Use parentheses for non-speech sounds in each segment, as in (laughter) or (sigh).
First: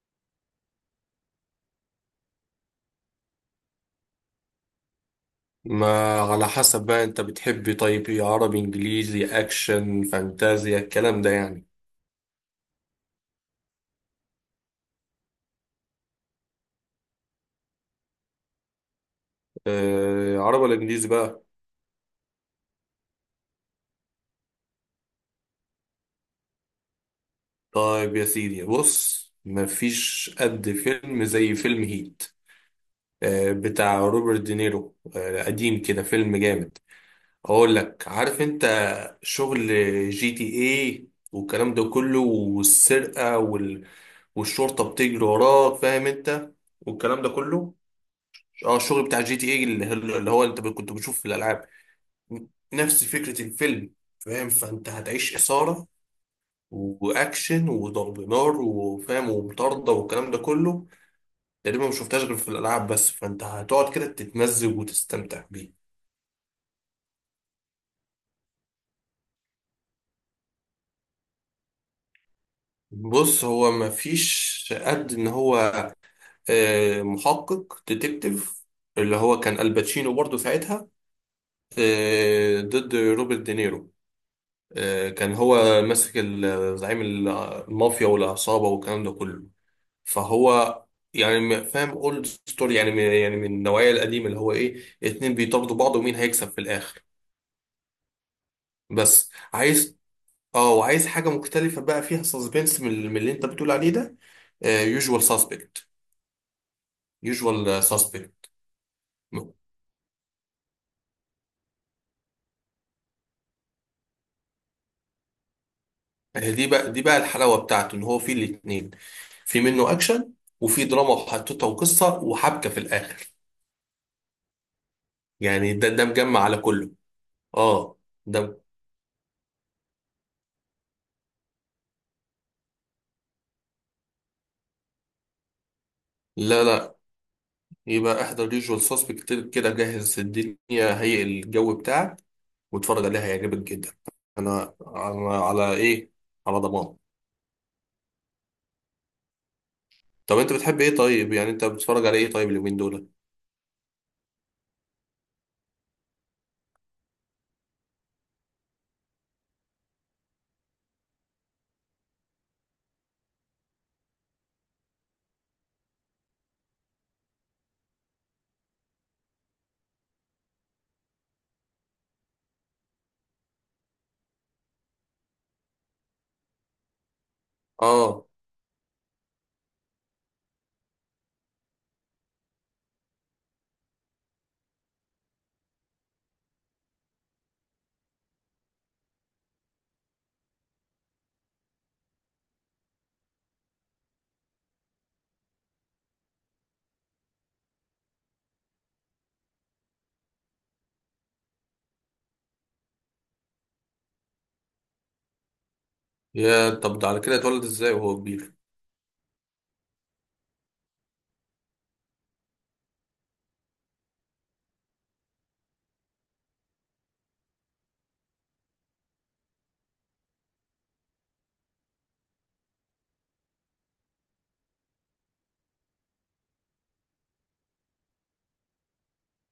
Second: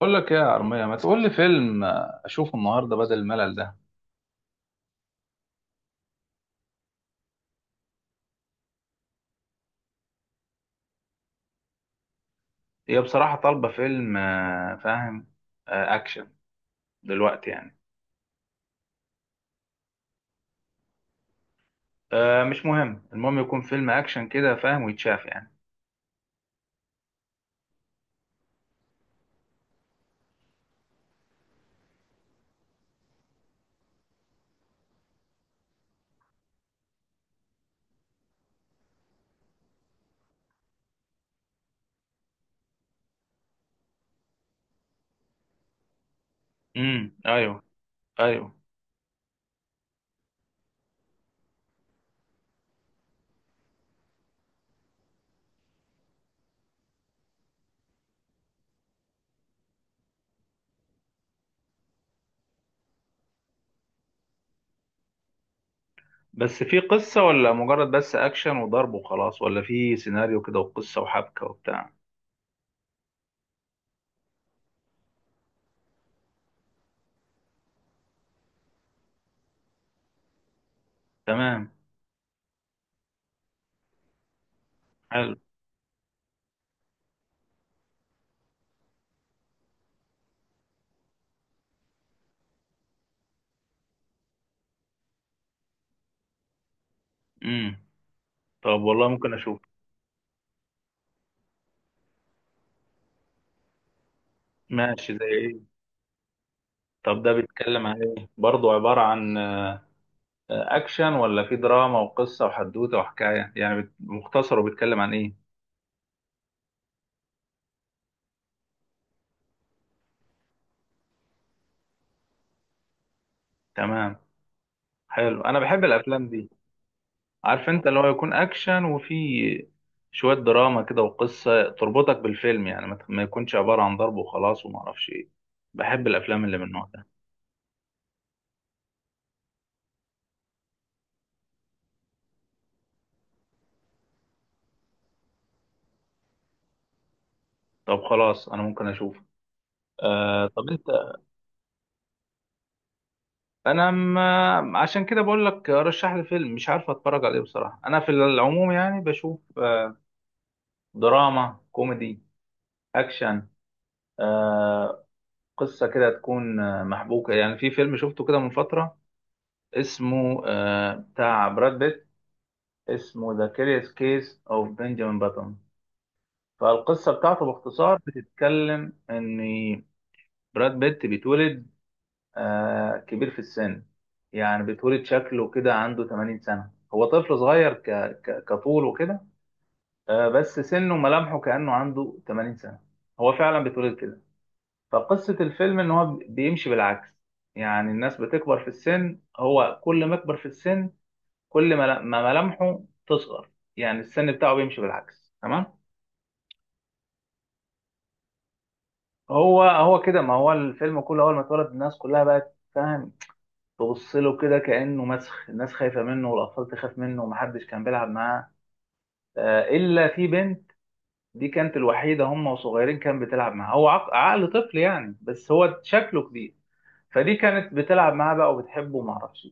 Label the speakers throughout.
Speaker 1: بقول لك ايه يا عرمية، ما تقول لي فيلم، اشوفه النهارده بدل الملل ده.
Speaker 2: ما على حسب بقى، انت بتحب طيب ايه؟ عربي، انجليزي، اكشن، فانتازيا، الكلام ده يعني.
Speaker 1: هي بصراحة طالبة فيلم، فاهم. آه، اكشن. دلوقتي يعني.
Speaker 2: آه عربي ولا انجليزي بقى؟
Speaker 1: آه، مش مهم، المهم يكون فيلم اكشن كده فاهم، ويتشاف يعني.
Speaker 2: طيب يا سيدي بص، مفيش قد فيلم زي فيلم هيت. آه بتاع روبرت دينيرو، آه قديم كده، فيلم جامد. اقول لك، عارف انت شغل جي تي ايه والكلام ده كله، والسرقة وال... والشرطة بتجري وراك، فاهم انت؟ والكلام ده
Speaker 1: ايوه.
Speaker 2: كله.
Speaker 1: ايوه،
Speaker 2: اه الشغل بتاع جي تي اي، اللي هو انت كنت بتشوف في الالعاب، نفس فكره الفيلم، فاهم؟ فانت هتعيش اثاره واكشن وضرب نار، وفاهم، ومطارده والكلام ده كله. تقريبا ما شفتهاش غير في الالعاب بس، فانت هتقعد كده تتمزج وتستمتع بيه.
Speaker 1: بس في قصة ولا مجرد بس اكشن وضرب وخلاص، ولا في سيناريو كده وقصة وحبكة وبتاع؟
Speaker 2: بص، هو ما فيش قد ان هو محقق ديتكتيف اللي هو كان الباتشينو برضه ساعتها،
Speaker 1: تمام.
Speaker 2: ضد روبرت دينيرو. كان
Speaker 1: حلو.
Speaker 2: هو ماسك زعيم المافيا والعصابة والكلام ده كله. فهو يعني فاهم، اولد ستوري يعني، من يعني من النوعية القديمة اللي هو ايه، اتنين بيطاردوا بعض ومين هيكسب في الآخر.
Speaker 1: امم. طب والله
Speaker 2: بس
Speaker 1: ممكن اشوف.
Speaker 2: عايز، اه وعايز حاجة مختلفة بقى فيها سسبنس، من اللي انت بتقول عليه ده،
Speaker 1: ماشي،
Speaker 2: يوجوال
Speaker 1: زي ايه؟
Speaker 2: ساسبكت.
Speaker 1: طب ده
Speaker 2: يوجوال
Speaker 1: بيتكلم عن ايه
Speaker 2: ساسبكت
Speaker 1: برضه؟ عبارة عن اكشن، ولا في دراما وقصه وحدوته وحكايه، يعني مختصر، وبيتكلم عن ايه؟
Speaker 2: دي بقى، دي بقى الحلاوه بتاعته، ان هو فيه الاثنين. في منه اكشن، وفي دراما وحطتها وقصه وحبكه في الاخر.
Speaker 1: تمام. حلو، انا
Speaker 2: يعني
Speaker 1: بحب
Speaker 2: ده، ده
Speaker 1: الافلام
Speaker 2: مجمع
Speaker 1: دي،
Speaker 2: على كله.
Speaker 1: عارف انت؟
Speaker 2: اه
Speaker 1: اللي هو يكون
Speaker 2: ده.
Speaker 1: اكشن، وفي شويه دراما كده وقصه تربطك بالفيلم، يعني ما يكونش عباره عن ضرب وخلاص وما اعرفش ايه. بحب الافلام اللي من
Speaker 2: لا
Speaker 1: النوع
Speaker 2: لا،
Speaker 1: ده.
Speaker 2: يبقى احضر يوجوال سسبكت كده، جهز الدنيا، هيئ الجو بتاعك واتفرج عليها، هيعجبك جدا. انا على، على ايه، على ضمان.
Speaker 1: طب خلاص، انا ممكن اشوف.
Speaker 2: طب
Speaker 1: آه،
Speaker 2: انت
Speaker 1: طب
Speaker 2: بتحب
Speaker 1: انت.
Speaker 2: ايه طيب؟ يعني انت بتتفرج على ايه طيب اليومين دول؟
Speaker 1: انا ما عشان كده بقول لك رشح لي فيلم، مش عارف اتفرج عليه بصراحه. انا في العموم يعني بشوف دراما كوميدي، اكشن، آه، قصة كده تكون محبوكة. يعني في فيلم شفته كده من فترة، اسمه بتاع براد بيت. اسمه ذا كيريوس كيس اوف بنجامين باتون. فالقصة بتاعته باختصار
Speaker 2: اه.
Speaker 1: بتتكلم ان براد بيت بيتولد كبير في السن. يعني بيتولد شكله كده عنده 80 سنة، هو طفل صغير كطول وكده، بس سنه وملامحه كأنه عنده 80 سنة. هو فعلا بيتولد كده. فقصة الفيلم إن هو بيمشي بالعكس. يعني الناس بتكبر في السن، هو كل ما يكبر في السن، كل ما ملامحه تصغر. يعني السن بتاعه بيمشي بالعكس. تمام.
Speaker 2: يا طب ده على كده اتولد ازاي وهو كبير؟
Speaker 1: هو كده، ما هو الفيلم كله أول ما اتولد الناس كلها بقت فاهم. تبص له كده كأنه مسخ، الناس خايفة منه والأطفال تخاف منه، ومحدش كان بيلعب معاه إلا في بنت. دي كانت الوحيدة، هم وصغيرين كان بتلعب معاها، هو عقل طفل يعني، بس هو شكله كبير. فدي كانت بتلعب معاه بقى وبتحبه ومعرفش.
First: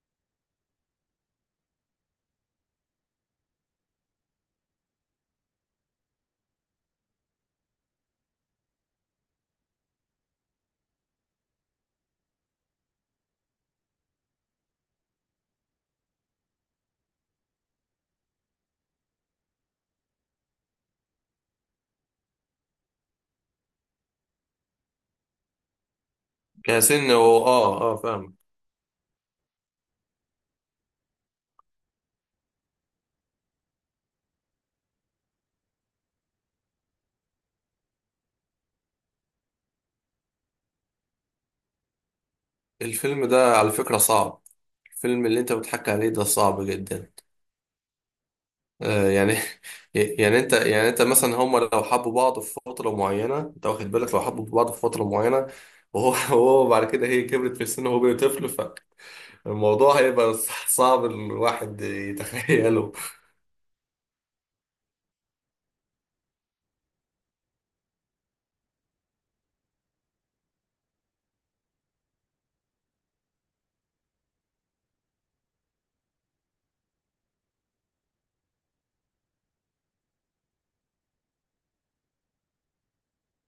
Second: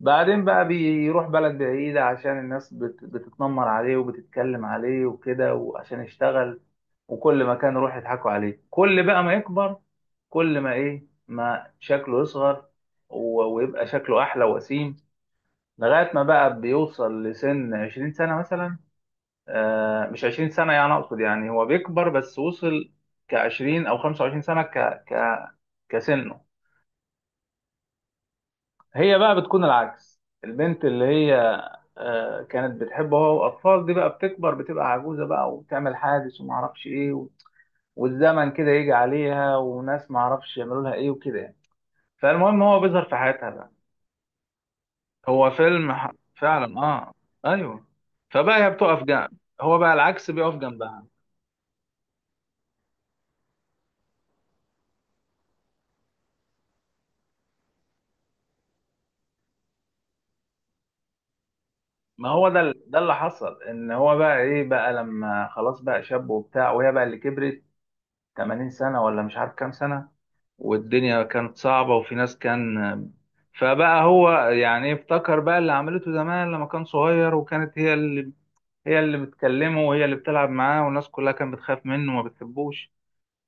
Speaker 1: بعدين بقى بيروح بلد بعيدة، عشان الناس بتتنمر عليه وبتتكلم عليه وكده، وعشان يشتغل. وكل ما كان يروح يضحكوا عليه، كل بقى ما يكبر كل ما ايه ما شكله يصغر ويبقى شكله أحلى وسيم. لغاية ما بقى بيوصل لسن 20 سنة مثلا. مش 20 سنة يعني، أقصد يعني هو بيكبر بس وصل كعشرين أو 25 سنة ك... كسنه.
Speaker 2: كسن هو، اه اه، فاهم.
Speaker 1: هي بقى بتكون العكس، البنت اللي هي كانت بتحبه هو واطفال، دي بقى بتكبر بتبقى عجوزه بقى وبتعمل حادث وما اعرفش ايه والزمن كده يجي عليها، وناس ما اعرفش يعملوا لها ايه وكده يعني. فالمهم هو بيظهر في
Speaker 2: الفيلم
Speaker 1: حياتها
Speaker 2: ده
Speaker 1: بقى.
Speaker 2: على فكرة صعب، الفيلم اللي
Speaker 1: هو
Speaker 2: انت بتحكي
Speaker 1: فيلم
Speaker 2: عليه ده صعب
Speaker 1: فعلا
Speaker 2: جدا.
Speaker 1: اه. ايوه. فبقى هي بتقف جنب،
Speaker 2: يعني،
Speaker 1: هو بقى
Speaker 2: (laughs)
Speaker 1: العكس
Speaker 2: يعني انت،
Speaker 1: بيقف
Speaker 2: يعني انت
Speaker 1: جنبها.
Speaker 2: مثلا، هما لو حبوا بعض في فترة معينة، انت واخد بالك لو حبوا بعض في فترة معينة، وهو (laughs) وهو بعد كده هي كبرت في السن وهو بقى طفل، فالموضوع هيبقى صعب الواحد
Speaker 1: ما هو
Speaker 2: يتخيله.
Speaker 1: ده اللي حصل، ان هو بقى ايه بقى لما خلاص بقى شاب وبتاع، وهي بقى اللي كبرت 80 سنه ولا مش عارف كام سنه، والدنيا كانت صعبة وفي ناس كان. فبقى هو يعني افتكر بقى اللي عملته زمان لما كان صغير، وكانت هي اللي بتكلمه، وهي اللي بتلعب معاه، والناس كلها كانت بتخاف منه وما بتحبوش.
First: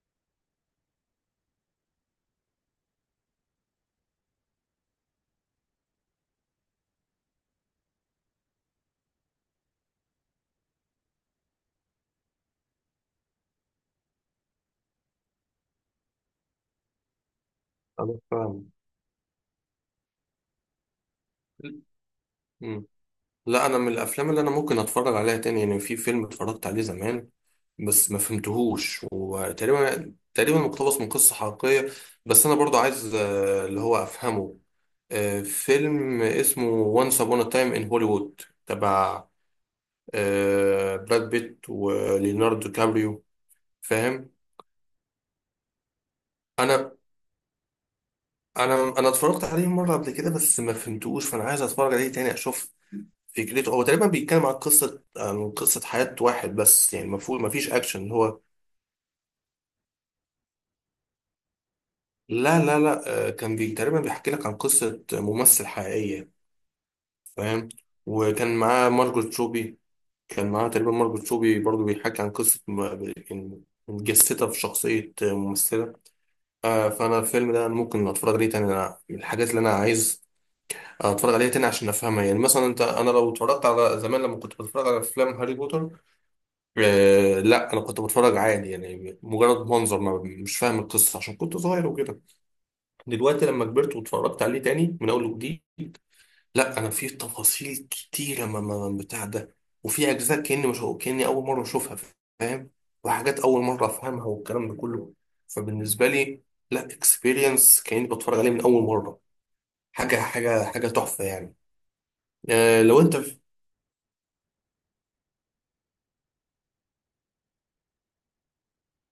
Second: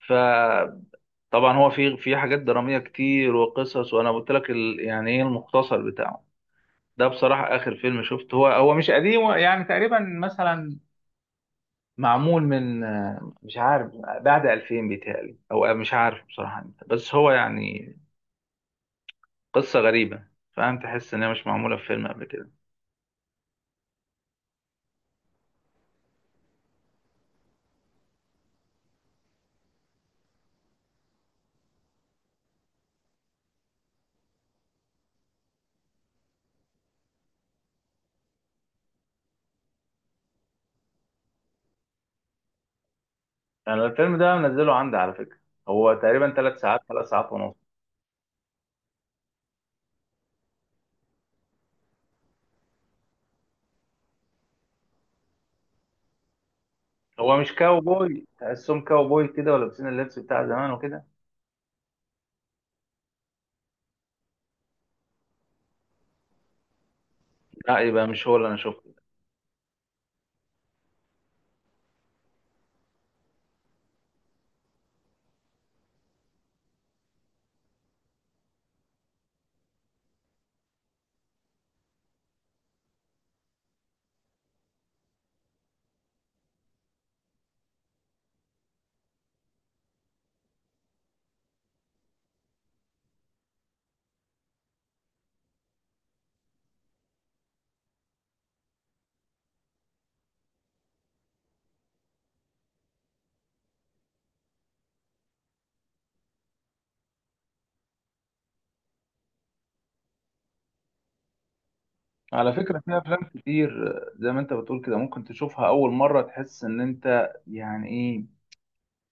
Speaker 1: فطبعا هو في حاجات درامية كتير وقصص، وانا قلت لك يعني ايه المختصر بتاعه. ده بصراحة آخر فيلم شفته، هو مش قديم، هو يعني تقريبا مثلا معمول من، مش عارف، بعد 2000 بيتهيألي، أو مش عارف بصراحة إمتى. بس هو يعني
Speaker 2: (laughs) انا فاهم.
Speaker 1: قصة غريبة، فاهم؟ تحس إن هي مش معمولة في فيلم قبل كده.
Speaker 2: لا انا من الافلام اللي انا ممكن اتفرج عليها تاني، يعني في فيلم اتفرجت عليه زمان بس ما فهمتهوش، وتقريبا تقريبا مقتبس من قصة حقيقية. بس انا برضو عايز اللي هو افهمه، فيلم اسمه وانس ابون ا تايم ان هوليوود، تبع براد بيت وليوناردو كابريو،
Speaker 1: أنا الفيلم
Speaker 2: فاهم.
Speaker 1: ده منزله عندي على فكرة. هو تقريبا تلات ساعات،
Speaker 2: انا
Speaker 1: ثلاث ساعات ونص.
Speaker 2: انا اتفرجت عليه مرة قبل كده بس ما فهمتهوش، فانا عايز اتفرج عليه تاني اشوف فكرته. هو تقريبا بيتكلم عن قصة، عن قصة حياة واحد بس، يعني
Speaker 1: هو
Speaker 2: مفهوم
Speaker 1: مش
Speaker 2: مفيش أكشن
Speaker 1: كاوبوي،
Speaker 2: هو.
Speaker 1: تحسهم كاوبوي كده ولابسين اللبس بتاع زمان وكده.
Speaker 2: لا، كان بي تقريبا بيحكي لك عن قصة ممثل حقيقية، فاهم.
Speaker 1: لا، يبقى مش هو اللي أنا
Speaker 2: وكان معاه
Speaker 1: شفته.
Speaker 2: مارجوت روبي، كان معاه تقريبا مارجوت روبي برضو، بيحكي عن قصة متجسدة في شخصية ممثلة. فأنا الفيلم ده ممكن أتفرج عليه تاني، أنا من الحاجات اللي أنا عايز أتفرج عليها تاني عشان أفهمها. يعني مثلا أنت، أنا لو اتفرجت على، زمان لما كنت بتفرج على أفلام هاري بوتر، آه لا انا كنت بتفرج عادي، يعني مجرد منظر ما، مش فاهم القصه عشان كنت صغير وكده. دلوقتي لما كبرت واتفرجت عليه تاني من اول وجديد، لا انا في تفاصيل كتيره بتاع ده، وفي اجزاء كاني، مش كاني اول مره اشوفها، فاهم، وحاجات اول مره افهمها والكلام ده كله. فبالنسبه لي، لا اكسبيرينس كاني بتفرج عليه من اول مره، حاجه تحفه يعني.
Speaker 1: على فكرة
Speaker 2: آه
Speaker 1: في
Speaker 2: لو انت.
Speaker 1: أفلام كتير زي ما أنت بتقول كده، ممكن تشوفها أول مرة تحس إن أنت يعني إيه،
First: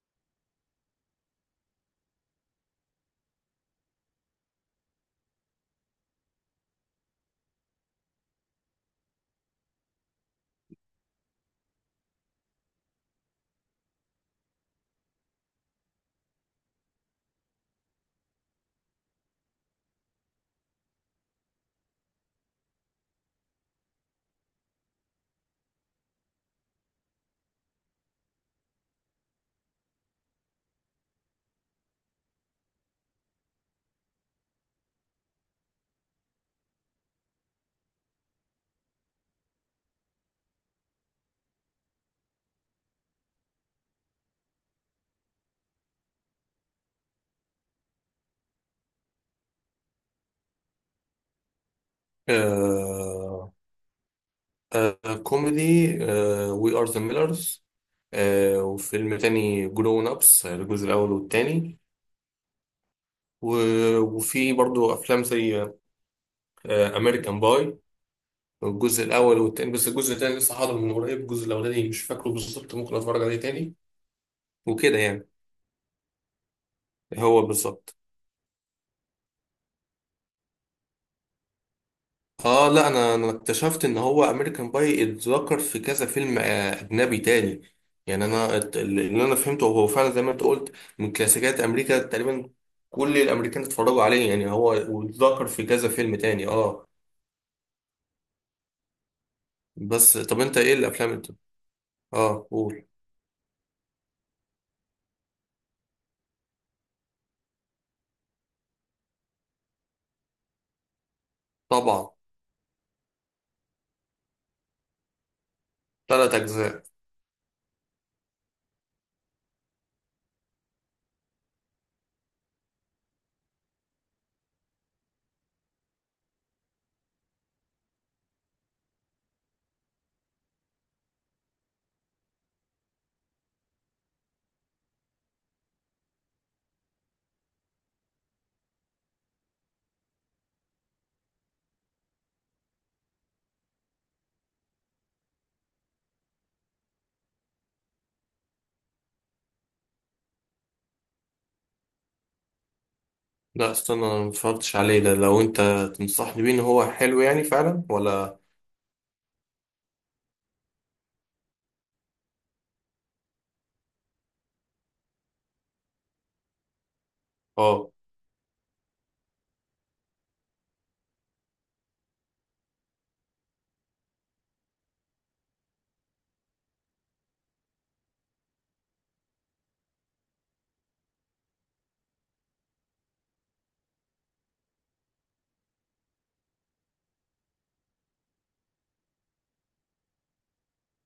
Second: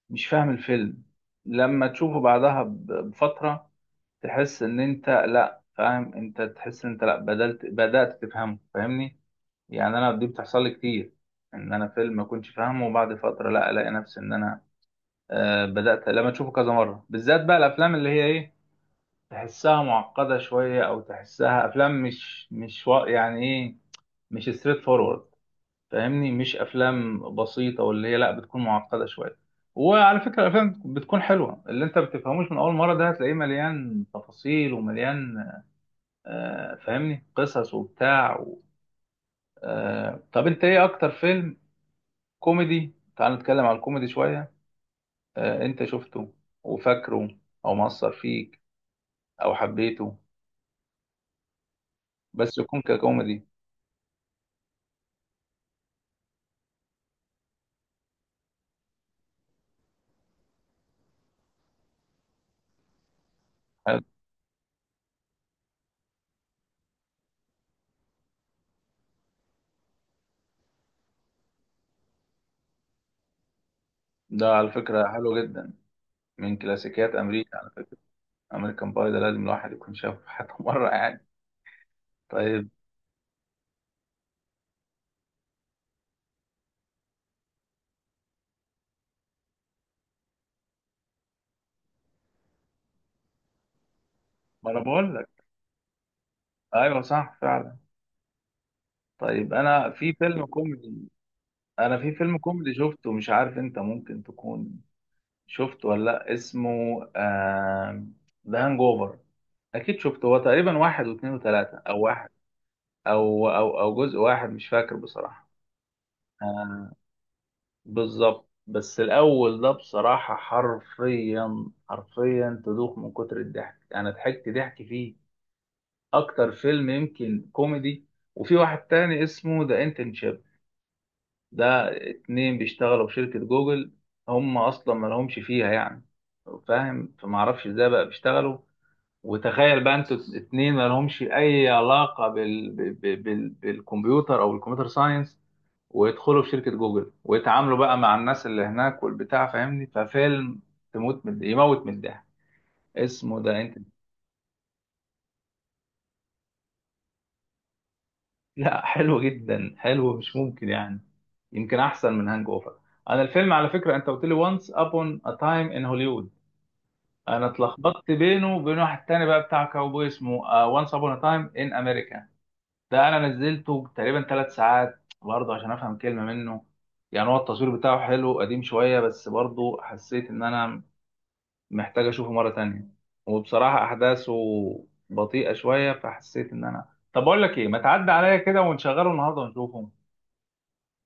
Speaker 1: مش فاهم الفيلم، لما تشوفه بعدها بفترة تحس ان انت لا فاهم، انت تحس ان انت لا بدأت تفهمه، فاهمني؟ يعني انا دي بتحصل لي كتير، ان انا فيلم ما كنتش فاهمه وبعد فترة لا الاقي نفسي ان انا بدأت. لما تشوفه كذا مرة بالذات بقى الافلام اللي هي ايه، تحسها معقدة شوية، او تحسها افلام مش يعني ايه، مش ستريت فورورد، فاهمني؟ مش افلام بسيطة، واللي هي لا بتكون معقدة شوية. وعلى فكرة الأفلام بتكون حلوة اللي أنت بتفهموش من أول مرة، ده هتلاقيه مليان تفاصيل ومليان، فاهمني، قصص وبتاع و... آه، طب انت ايه اكتر فيلم كوميدي؟ تعال نتكلم على الكوميدي شوية. انت شفته وفاكره، او مأثر فيك، او حبيته، بس يكون ككوميدي.
Speaker 2: آه. آه كوميدي. آه وي ار ذا ميلرز، وفيلم تاني جرون أبس الجزء الأول والتاني،
Speaker 1: حلو.
Speaker 2: وفي برضو أفلام زي أمريكان باي الجزء الأول والتاني، بس الجزء التاني لسه حاضر من قريب، الجزء الأولاني مش فاكره بالظبط، ممكن أتفرج عليه تاني،
Speaker 1: ده على
Speaker 2: وكده
Speaker 1: فكرة
Speaker 2: يعني.
Speaker 1: حلو جدا، من كلاسيكيات
Speaker 2: هو
Speaker 1: امريكا على
Speaker 2: بالظبط.
Speaker 1: فكرة. امريكان باي ده لازم الواحد يكون شافه حتى (laughs) مرة يعني. طيب.
Speaker 2: اه لا انا، انا اكتشفت ان هو امريكان باي اتذكر في كذا فيلم اجنبي تاني. يعني انا اللي انا فهمته هو فعلا زي ما انت قلت، من كلاسيكيات امريكا تقريبا، كل الامريكان اتفرجوا عليه يعني هو.
Speaker 1: ما انا بقول لك.
Speaker 2: واتذكر في كذا فيلم تاني، اه.
Speaker 1: ايوه، صح فعلا. طيب.
Speaker 2: بس طب انت ايه الافلام انت؟
Speaker 1: انا في فيلم
Speaker 2: اه
Speaker 1: كوميدي
Speaker 2: قول.
Speaker 1: شفته، مش عارف انت ممكن تكون شفت ولا لأ؟ اسمه ذا هانج اوفر. اكيد شفته، هو تقريبا واحد واثنين وثلاثة، او
Speaker 2: طبعا.
Speaker 1: واحد او جزء واحد مش فاكر بصراحة.
Speaker 2: ثلاث اجزاء.
Speaker 1: آه، بالظبط. بس الاول ده بصراحة حرفيا حرفيا تدوخ من كتر الضحك. انا ضحكت ضحك فيه اكتر فيلم يمكن كوميدي. وفي واحد تاني اسمه ذا انترنشيب. ده اتنين بيشتغلوا في شركة جوجل، هم اصلا ما لهمش فيها يعني، فاهم؟ فما اعرفش ازاي بقى بيشتغلوا. وتخيل بقى انتوا اتنين ما لهمش اي علاقه بالكمبيوتر، او الكمبيوتر ساينس، ويدخلوا في شركه جوجل، ويتعاملوا بقى مع الناس اللي هناك والبتاع، فاهمني؟ ففيلم تموت من يموت من الضحك، اسمه ده
Speaker 2: لا
Speaker 1: انت.
Speaker 2: استنى، انا ما اتفرجتش عليه ده، لو انت تنصحني بيه ان هو حلو يعني فعلا ولا؟
Speaker 1: لا، حلو جدا، حلو مش ممكن يعني، يمكن احسن من هانج اوفر. انا الفيلم على فكره انت قلت لي وانس ابون ا تايم ان هوليوود، انا
Speaker 2: اه
Speaker 1: اتلخبطت بينه وبين واحد تاني بقى بتاع كاوبوي اسمه وانس ابون ا تايم ان امريكا. ده انا نزلته تقريبا ثلاث ساعات برضه عشان افهم كلمه منه. يعني هو التصوير بتاعه حلو، قديم شويه، بس برضه حسيت ان انا محتاج اشوفه مره تانية. وبصراحه احداثه بطيئه شويه، فحسيت ان انا، طب اقول لك ايه، ما تعدي عليا كده ونشغله النهارده ونشوفه.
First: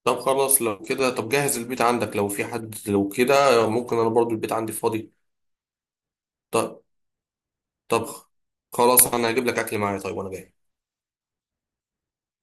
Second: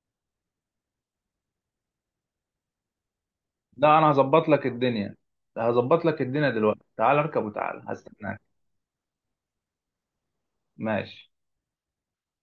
Speaker 2: طب خلاص لو كده، طب جهز البيت عندك لو في حد لو كده،
Speaker 1: لا
Speaker 2: ممكن انا
Speaker 1: انا
Speaker 2: برضو
Speaker 1: هظبط
Speaker 2: البيت
Speaker 1: لك
Speaker 2: عندي فاضي.
Speaker 1: الدنيا، هظبط لك الدنيا دلوقتي،
Speaker 2: طب.
Speaker 1: تعال اركب وتعال
Speaker 2: طب
Speaker 1: هستناك.
Speaker 2: خلاص، انا هجيب لك اكل معايا طيب وانا جاي.
Speaker 1: ماشي.